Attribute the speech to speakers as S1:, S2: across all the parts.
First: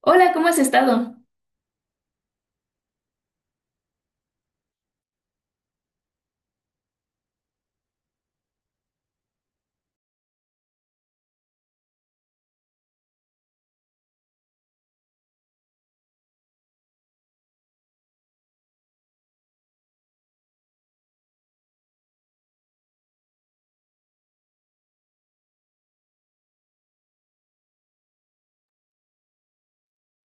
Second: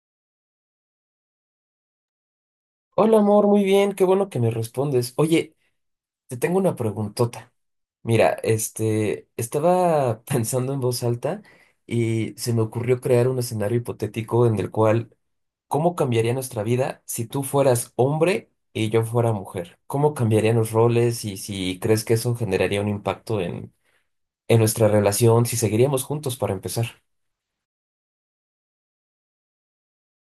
S1: Hola, ¿cómo has estado?
S2: Hola amor, muy bien, qué bueno que me respondes. Oye, te tengo una preguntota. Mira, estaba pensando en voz alta y se me ocurrió crear un escenario hipotético en el cual, ¿cómo cambiaría nuestra vida si tú fueras hombre y yo fuera mujer? ¿Cómo cambiarían los roles y si crees que eso generaría un impacto en nuestra relación, si seguiríamos juntos para empezar?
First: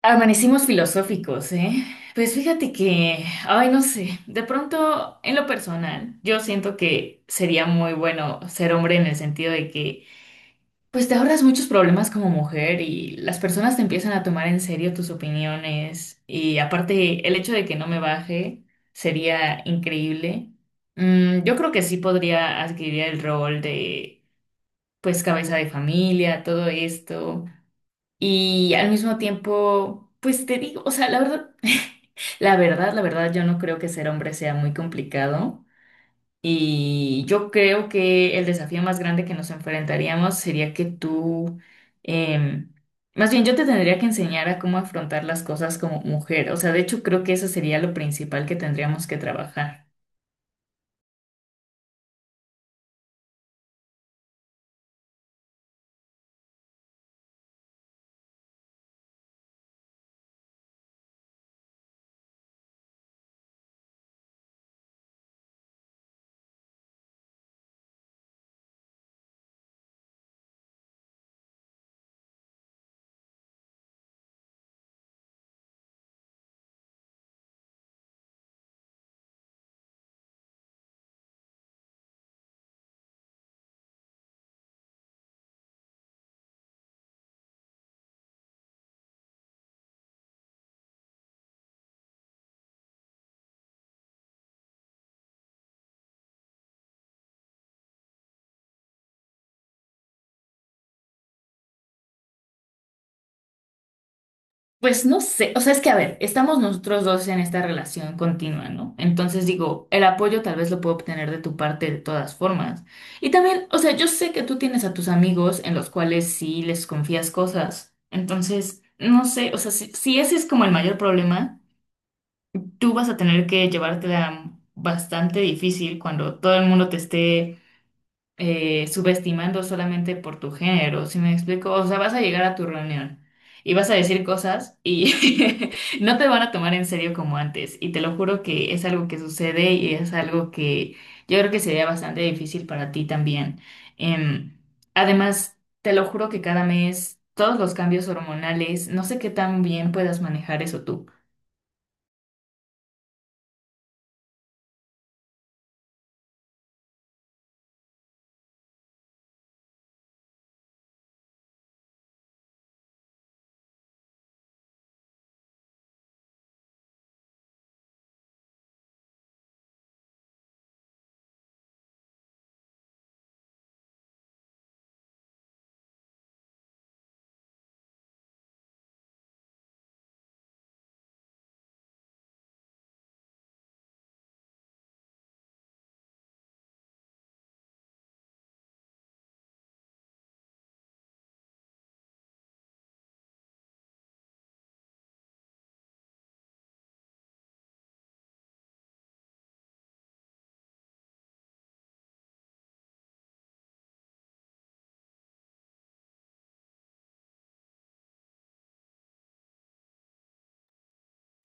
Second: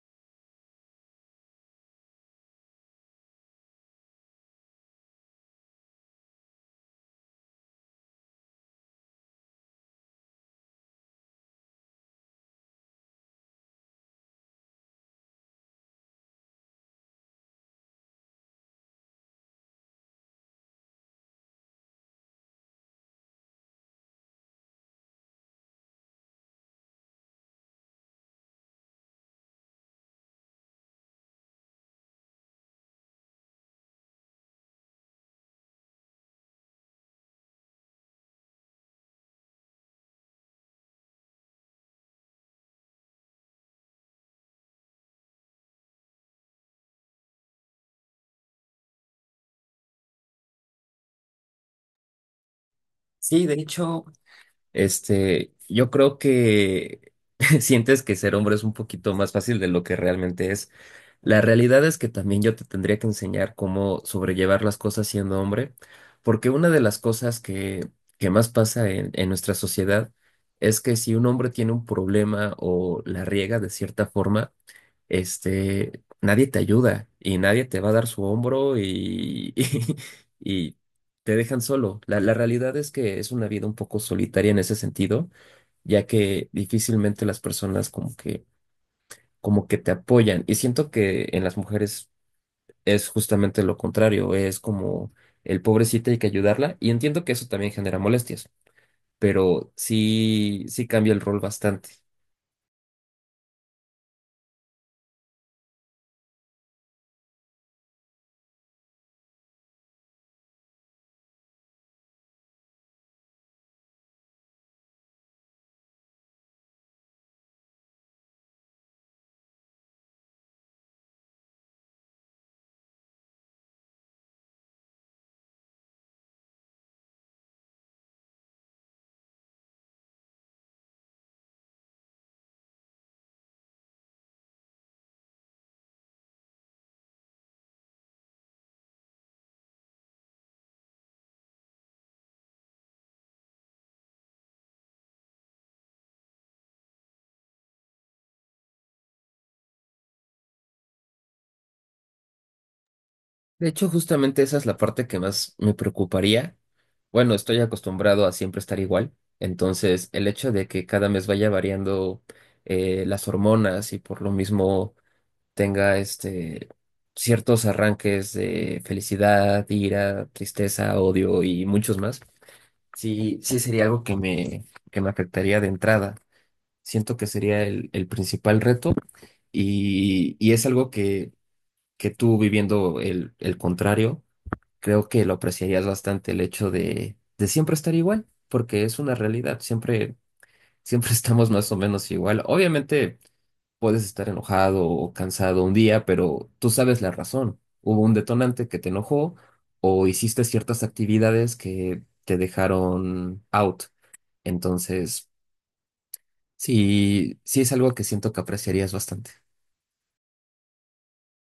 S1: Amanecimos filosóficos, ¿eh? Pues fíjate que, ay, no sé, de pronto en lo personal, yo siento que sería muy bueno ser hombre en el sentido de que, pues te ahorras muchos problemas como mujer y las personas te empiezan a tomar en serio tus opiniones y aparte el hecho de que no me baje sería increíble. Mm, yo creo que sí podría adquirir el rol de, pues, cabeza de familia, todo esto. Y al mismo tiempo, pues te digo, o sea, la verdad, la verdad, yo no creo que ser hombre sea muy complicado. Y yo creo que el desafío más grande que nos enfrentaríamos sería que tú, em, más bien yo te tendría que enseñar a cómo afrontar las cosas como mujer. O sea, de hecho creo que eso sería lo principal que tendríamos que trabajar.
S2: Sí, de hecho, yo creo que sientes que ser hombre es un poquito más fácil de lo que realmente es. La realidad es que también yo te tendría que enseñar cómo sobrellevar las cosas siendo hombre, porque una de las cosas que más pasa en nuestra sociedad es que si un hombre tiene un problema o la riega de cierta forma, nadie te ayuda y nadie te va a dar su hombro y, y, te dejan solo. La realidad es que es una vida un poco solitaria en ese sentido, ya que difícilmente las personas como que te apoyan. Y siento que en las mujeres es justamente lo contrario, es como el pobrecito hay que ayudarla. Y entiendo que eso también genera molestias, pero sí, sí cambia el rol bastante.
S1: Pues no sé, o sea, es que a ver, estamos nosotros dos en esta relación continua, ¿no? Entonces digo, el apoyo tal vez lo puedo obtener de tu parte de todas formas. Y también, o sea, yo sé que tú tienes a tus amigos en los cuales sí les confías cosas. Entonces, no sé, o sea, si ese es como el mayor problema, tú vas a tener que llevártela bastante difícil cuando todo el mundo te esté subestimando solamente por tu género, ¿si me explico? O sea, vas a llegar a tu reunión y vas a decir cosas y no te van a tomar en serio como antes. Y te lo juro que es algo que sucede y es algo que yo creo que sería bastante difícil para ti también. Em, además, te lo juro que cada mes, todos los cambios hormonales, no sé qué tan bien puedas manejar eso tú.
S2: De hecho, justamente esa es la parte que más me preocuparía. Bueno, estoy acostumbrado a siempre estar igual, entonces el hecho de que cada mes vaya variando las hormonas y por lo mismo tenga ciertos arranques de felicidad, ira, tristeza, odio y muchos más, sí, sí sería algo que que me afectaría de entrada. Siento que sería el principal reto y es algo que tú viviendo el contrario creo que lo apreciarías bastante el hecho de siempre estar igual, porque es una realidad, siempre, siempre estamos más o menos igual. Obviamente puedes estar enojado o cansado un día, pero tú sabes la razón. Hubo un detonante que te enojó o hiciste ciertas actividades que te dejaron out. Entonces, sí, sí es algo que siento que apreciarías bastante.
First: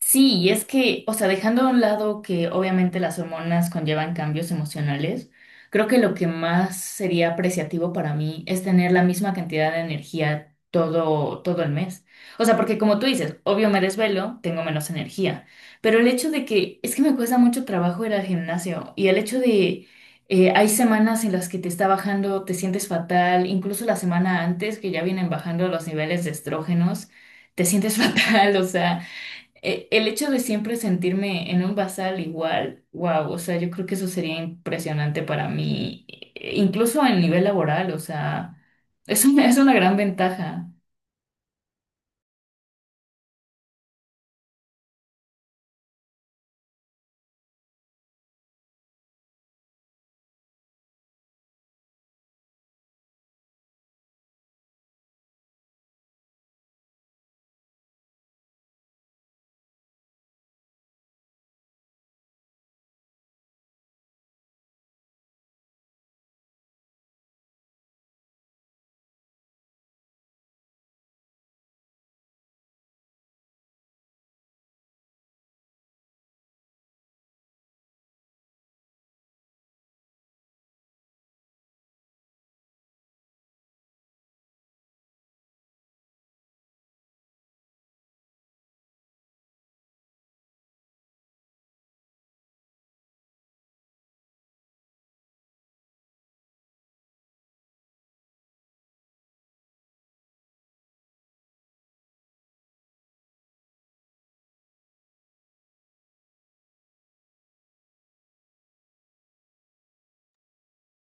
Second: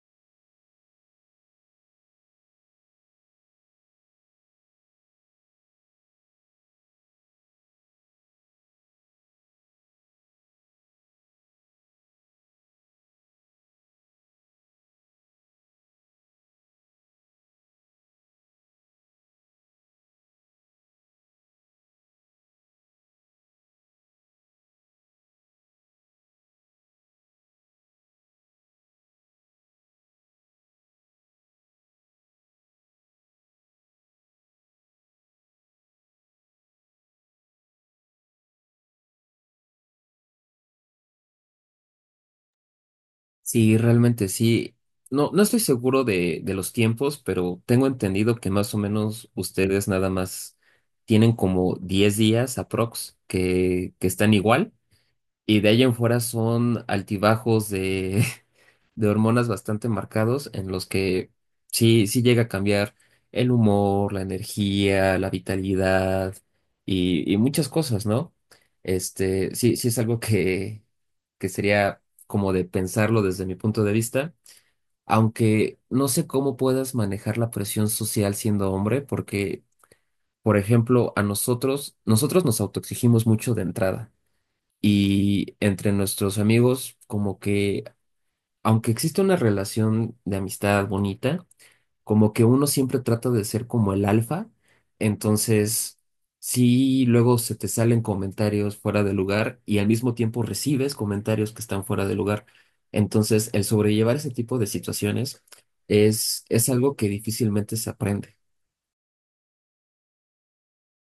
S1: Sí, y es que, o sea, dejando a un lado que obviamente las hormonas conllevan cambios emocionales, creo que lo que más sería apreciativo para mí es tener la misma cantidad de energía todo el mes. O sea, porque como tú dices, obvio me desvelo, tengo menos energía, pero el hecho de que es que me cuesta mucho trabajo ir al gimnasio y el hecho de hay semanas en las que te está bajando, te sientes fatal, incluso la semana antes que ya vienen bajando los niveles de estrógenos, te sientes fatal, o sea el hecho de siempre sentirme en un basal igual, wow, o sea, yo creo que eso sería impresionante para mí, incluso en nivel laboral, o sea, es una gran ventaja.
S2: Sí, realmente sí. No, no estoy seguro de los tiempos, pero tengo entendido que más o menos ustedes nada más tienen como 10 días aprox que están igual y de ahí en fuera son altibajos de hormonas bastante marcados en los que sí, sí llega a cambiar el humor, la energía, la vitalidad y muchas cosas, ¿no? Sí, sí es algo que sería como de pensarlo desde mi punto de vista, aunque no sé cómo puedas manejar la presión social siendo hombre, porque, por ejemplo, a nosotros nos autoexigimos mucho de entrada. Y entre nuestros amigos, como que aunque existe una relación de amistad bonita, como que uno siempre trata de ser como el alfa, entonces sí, luego se te salen comentarios fuera de lugar y al mismo tiempo recibes comentarios que están fuera de lugar. Entonces, el sobrellevar ese tipo de situaciones es algo que difícilmente se aprende.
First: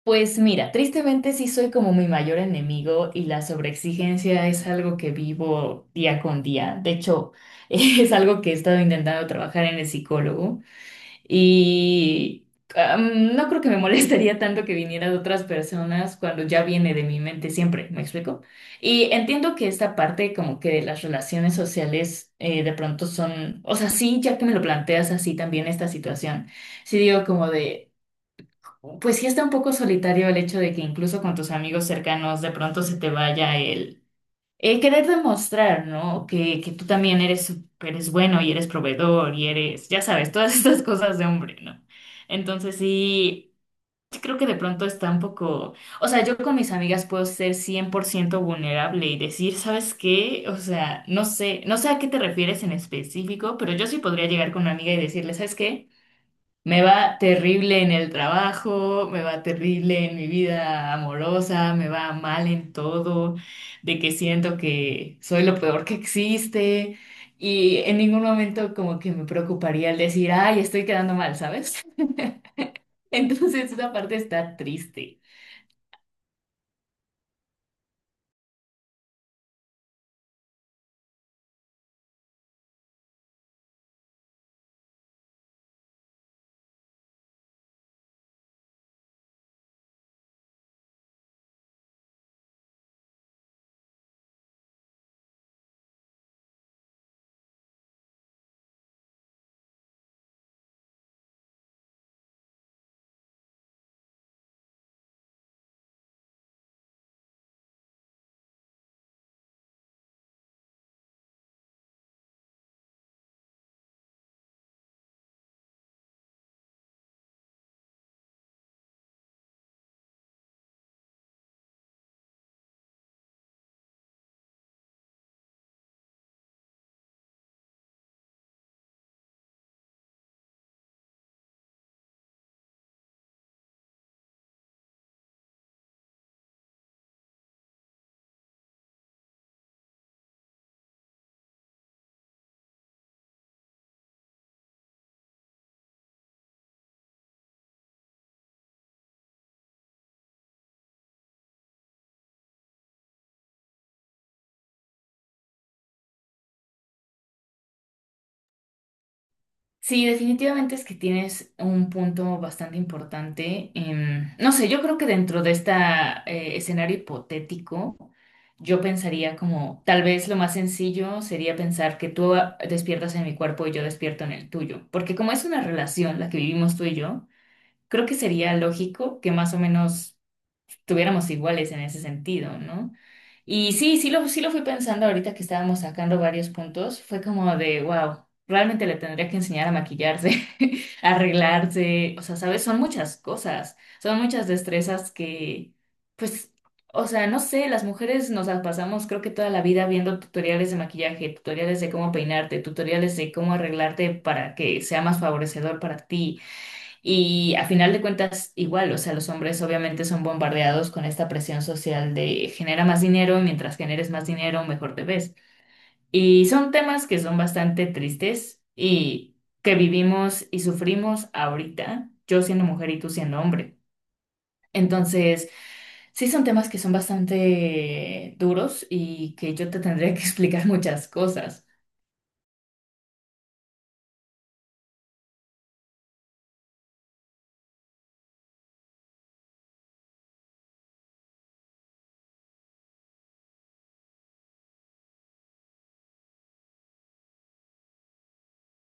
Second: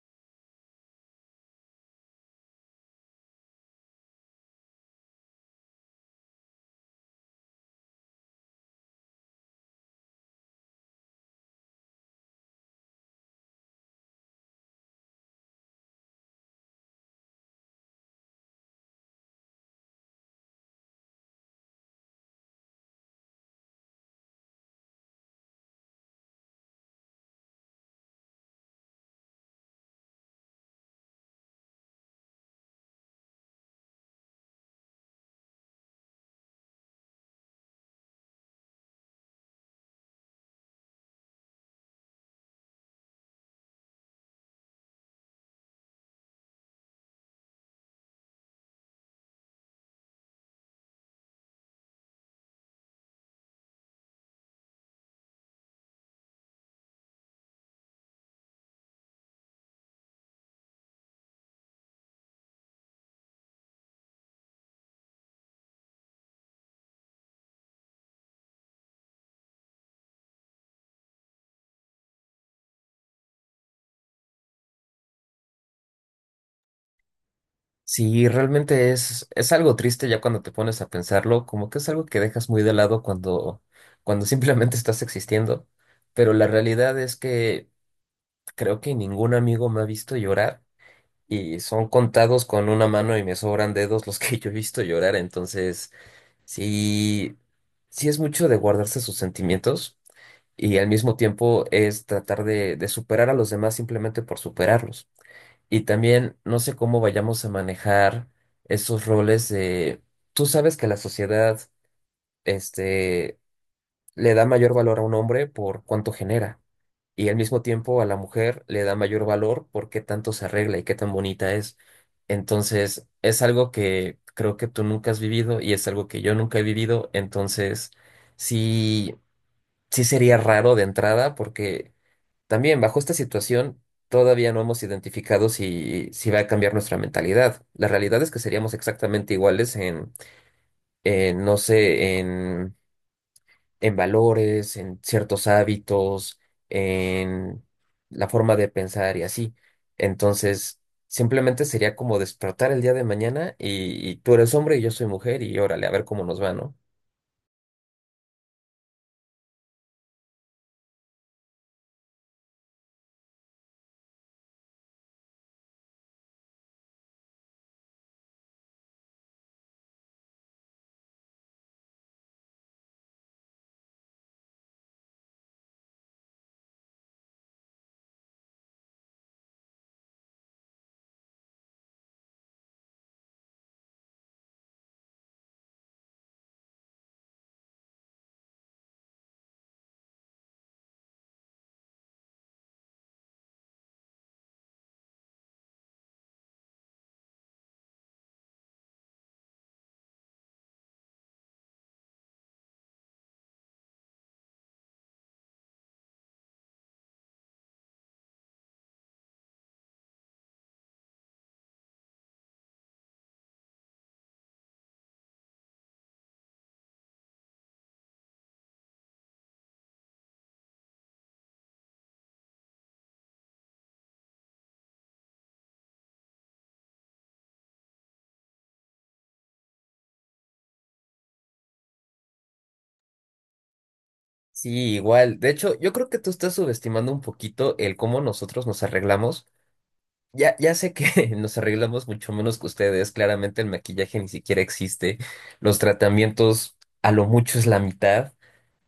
S1: Pues mira, tristemente sí soy como mi mayor enemigo y la sobreexigencia es algo que vivo día con día. De hecho, es algo que he estado intentando trabajar en el psicólogo. Y no creo que me molestaría tanto que viniera de otras personas cuando ya viene de mi mente siempre, ¿me explico? Y entiendo que esta parte como que de las relaciones sociales de pronto son, o sea, sí, ya que me lo planteas así también esta situación, sí digo como de, pues sí está un poco solitario el hecho de que incluso con tus amigos cercanos de pronto se te vaya el querer demostrar, ¿no? Que tú también eres, eres bueno y eres proveedor y eres, ya sabes, todas estas cosas de hombre, ¿no? Entonces sí, sí creo que de pronto está un poco, o sea, yo con mis amigas puedo ser 100% vulnerable y decir, ¿sabes qué? O sea, no sé, no sé a qué te refieres en específico, pero yo sí podría llegar con una amiga y decirle, ¿sabes qué? Me va terrible en el trabajo, me va terrible en mi vida amorosa, me va mal en todo, de que siento que soy lo peor que existe y en ningún momento como que me preocuparía el decir, ay, estoy quedando mal, ¿sabes? Entonces esa parte está triste.
S2: Sí, realmente es algo triste ya cuando te pones a pensarlo, como que es algo que dejas muy de lado cuando simplemente estás existiendo, pero la realidad es que creo que ningún amigo me ha visto llorar y son contados con una mano y me sobran dedos los que yo he visto llorar. Entonces, sí, sí es mucho de guardarse sus sentimientos y al mismo tiempo es tratar de superar a los demás simplemente por superarlos. Y también no sé cómo vayamos a manejar esos roles de, tú sabes que la sociedad, este, le da mayor valor a un hombre por cuánto genera y al mismo tiempo a la mujer le da mayor valor por qué tanto se arregla y qué tan bonita es. Entonces, es algo que creo que tú nunca has vivido y es algo que yo nunca he vivido, entonces sí, sí sería raro de entrada porque también bajo esta situación todavía no hemos identificado si va a cambiar nuestra mentalidad. La realidad es que seríamos exactamente iguales en no sé, en valores, en ciertos hábitos, en la forma de pensar y así. Entonces, simplemente sería como despertar el día de mañana y tú eres hombre y yo soy mujer y órale, a ver cómo nos va, ¿no?
S1: Sí, definitivamente es que tienes un punto bastante importante. No sé, yo creo que dentro de este escenario hipotético, yo pensaría como, tal vez lo más sencillo sería pensar que tú despiertas en mi cuerpo y yo despierto en el tuyo, porque como es una relación la que vivimos tú y yo, creo que sería lógico que más o menos estuviéramos iguales en ese sentido, ¿no? Y sí, sí lo fui pensando ahorita que estábamos sacando varios puntos, fue como de, wow, realmente le tendría que enseñar a maquillarse, a arreglarse, o sea, ¿sabes? Son muchas cosas, son muchas destrezas que, pues, o sea, no sé, las mujeres nos la pasamos creo que toda la vida viendo tutoriales de maquillaje, tutoriales de cómo peinarte, tutoriales de cómo arreglarte para que sea más favorecedor para ti. Y a final de cuentas, igual, o sea, los hombres obviamente son bombardeados con esta presión social de genera más dinero, y mientras generes más dinero, mejor te ves. Y son temas que son bastante tristes y que vivimos y sufrimos ahorita, yo siendo mujer y tú siendo hombre. Entonces, sí son temas que son bastante duros y que yo te tendría que explicar muchas cosas.
S2: Sí, igual. De hecho, yo creo que tú estás subestimando un poquito el cómo nosotros nos arreglamos. Ya sé que nos arreglamos mucho menos que ustedes. Claramente el maquillaje ni siquiera existe. Los tratamientos a lo mucho es la mitad,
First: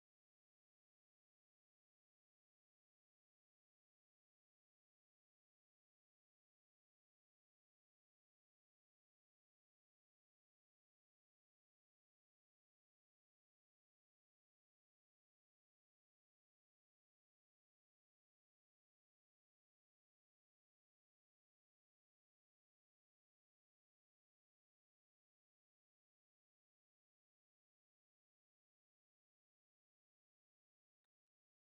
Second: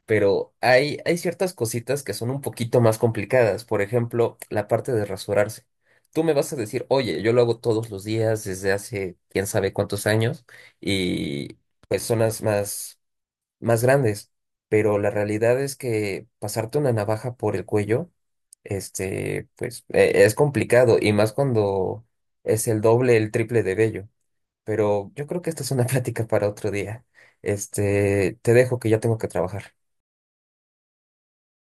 S2: pero hay ciertas cositas que son un poquito más complicadas. Por ejemplo, la parte de rasurarse. Tú me vas a decir, oye, yo lo hago todos los días desde hace quién sabe cuántos años y pues zonas más grandes. Pero la realidad es que pasarte una navaja por el cuello, pues es complicado y más cuando es el doble, el triple de vello. Pero yo creo que esta es una plática para otro día. Te dejo que ya tengo que trabajar.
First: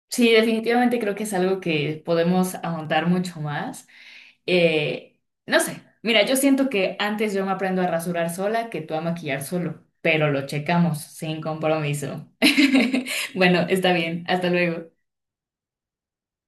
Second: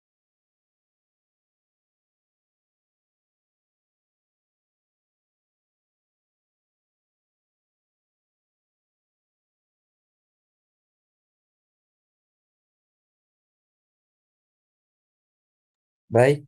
S1: Sí, definitivamente creo que es algo que podemos ahondar mucho más. Eh, no sé, mira, yo siento que antes yo me aprendo a rasurar sola que tú a maquillar solo, pero lo checamos sin compromiso. Bueno, está bien, hasta luego.
S2: Bye.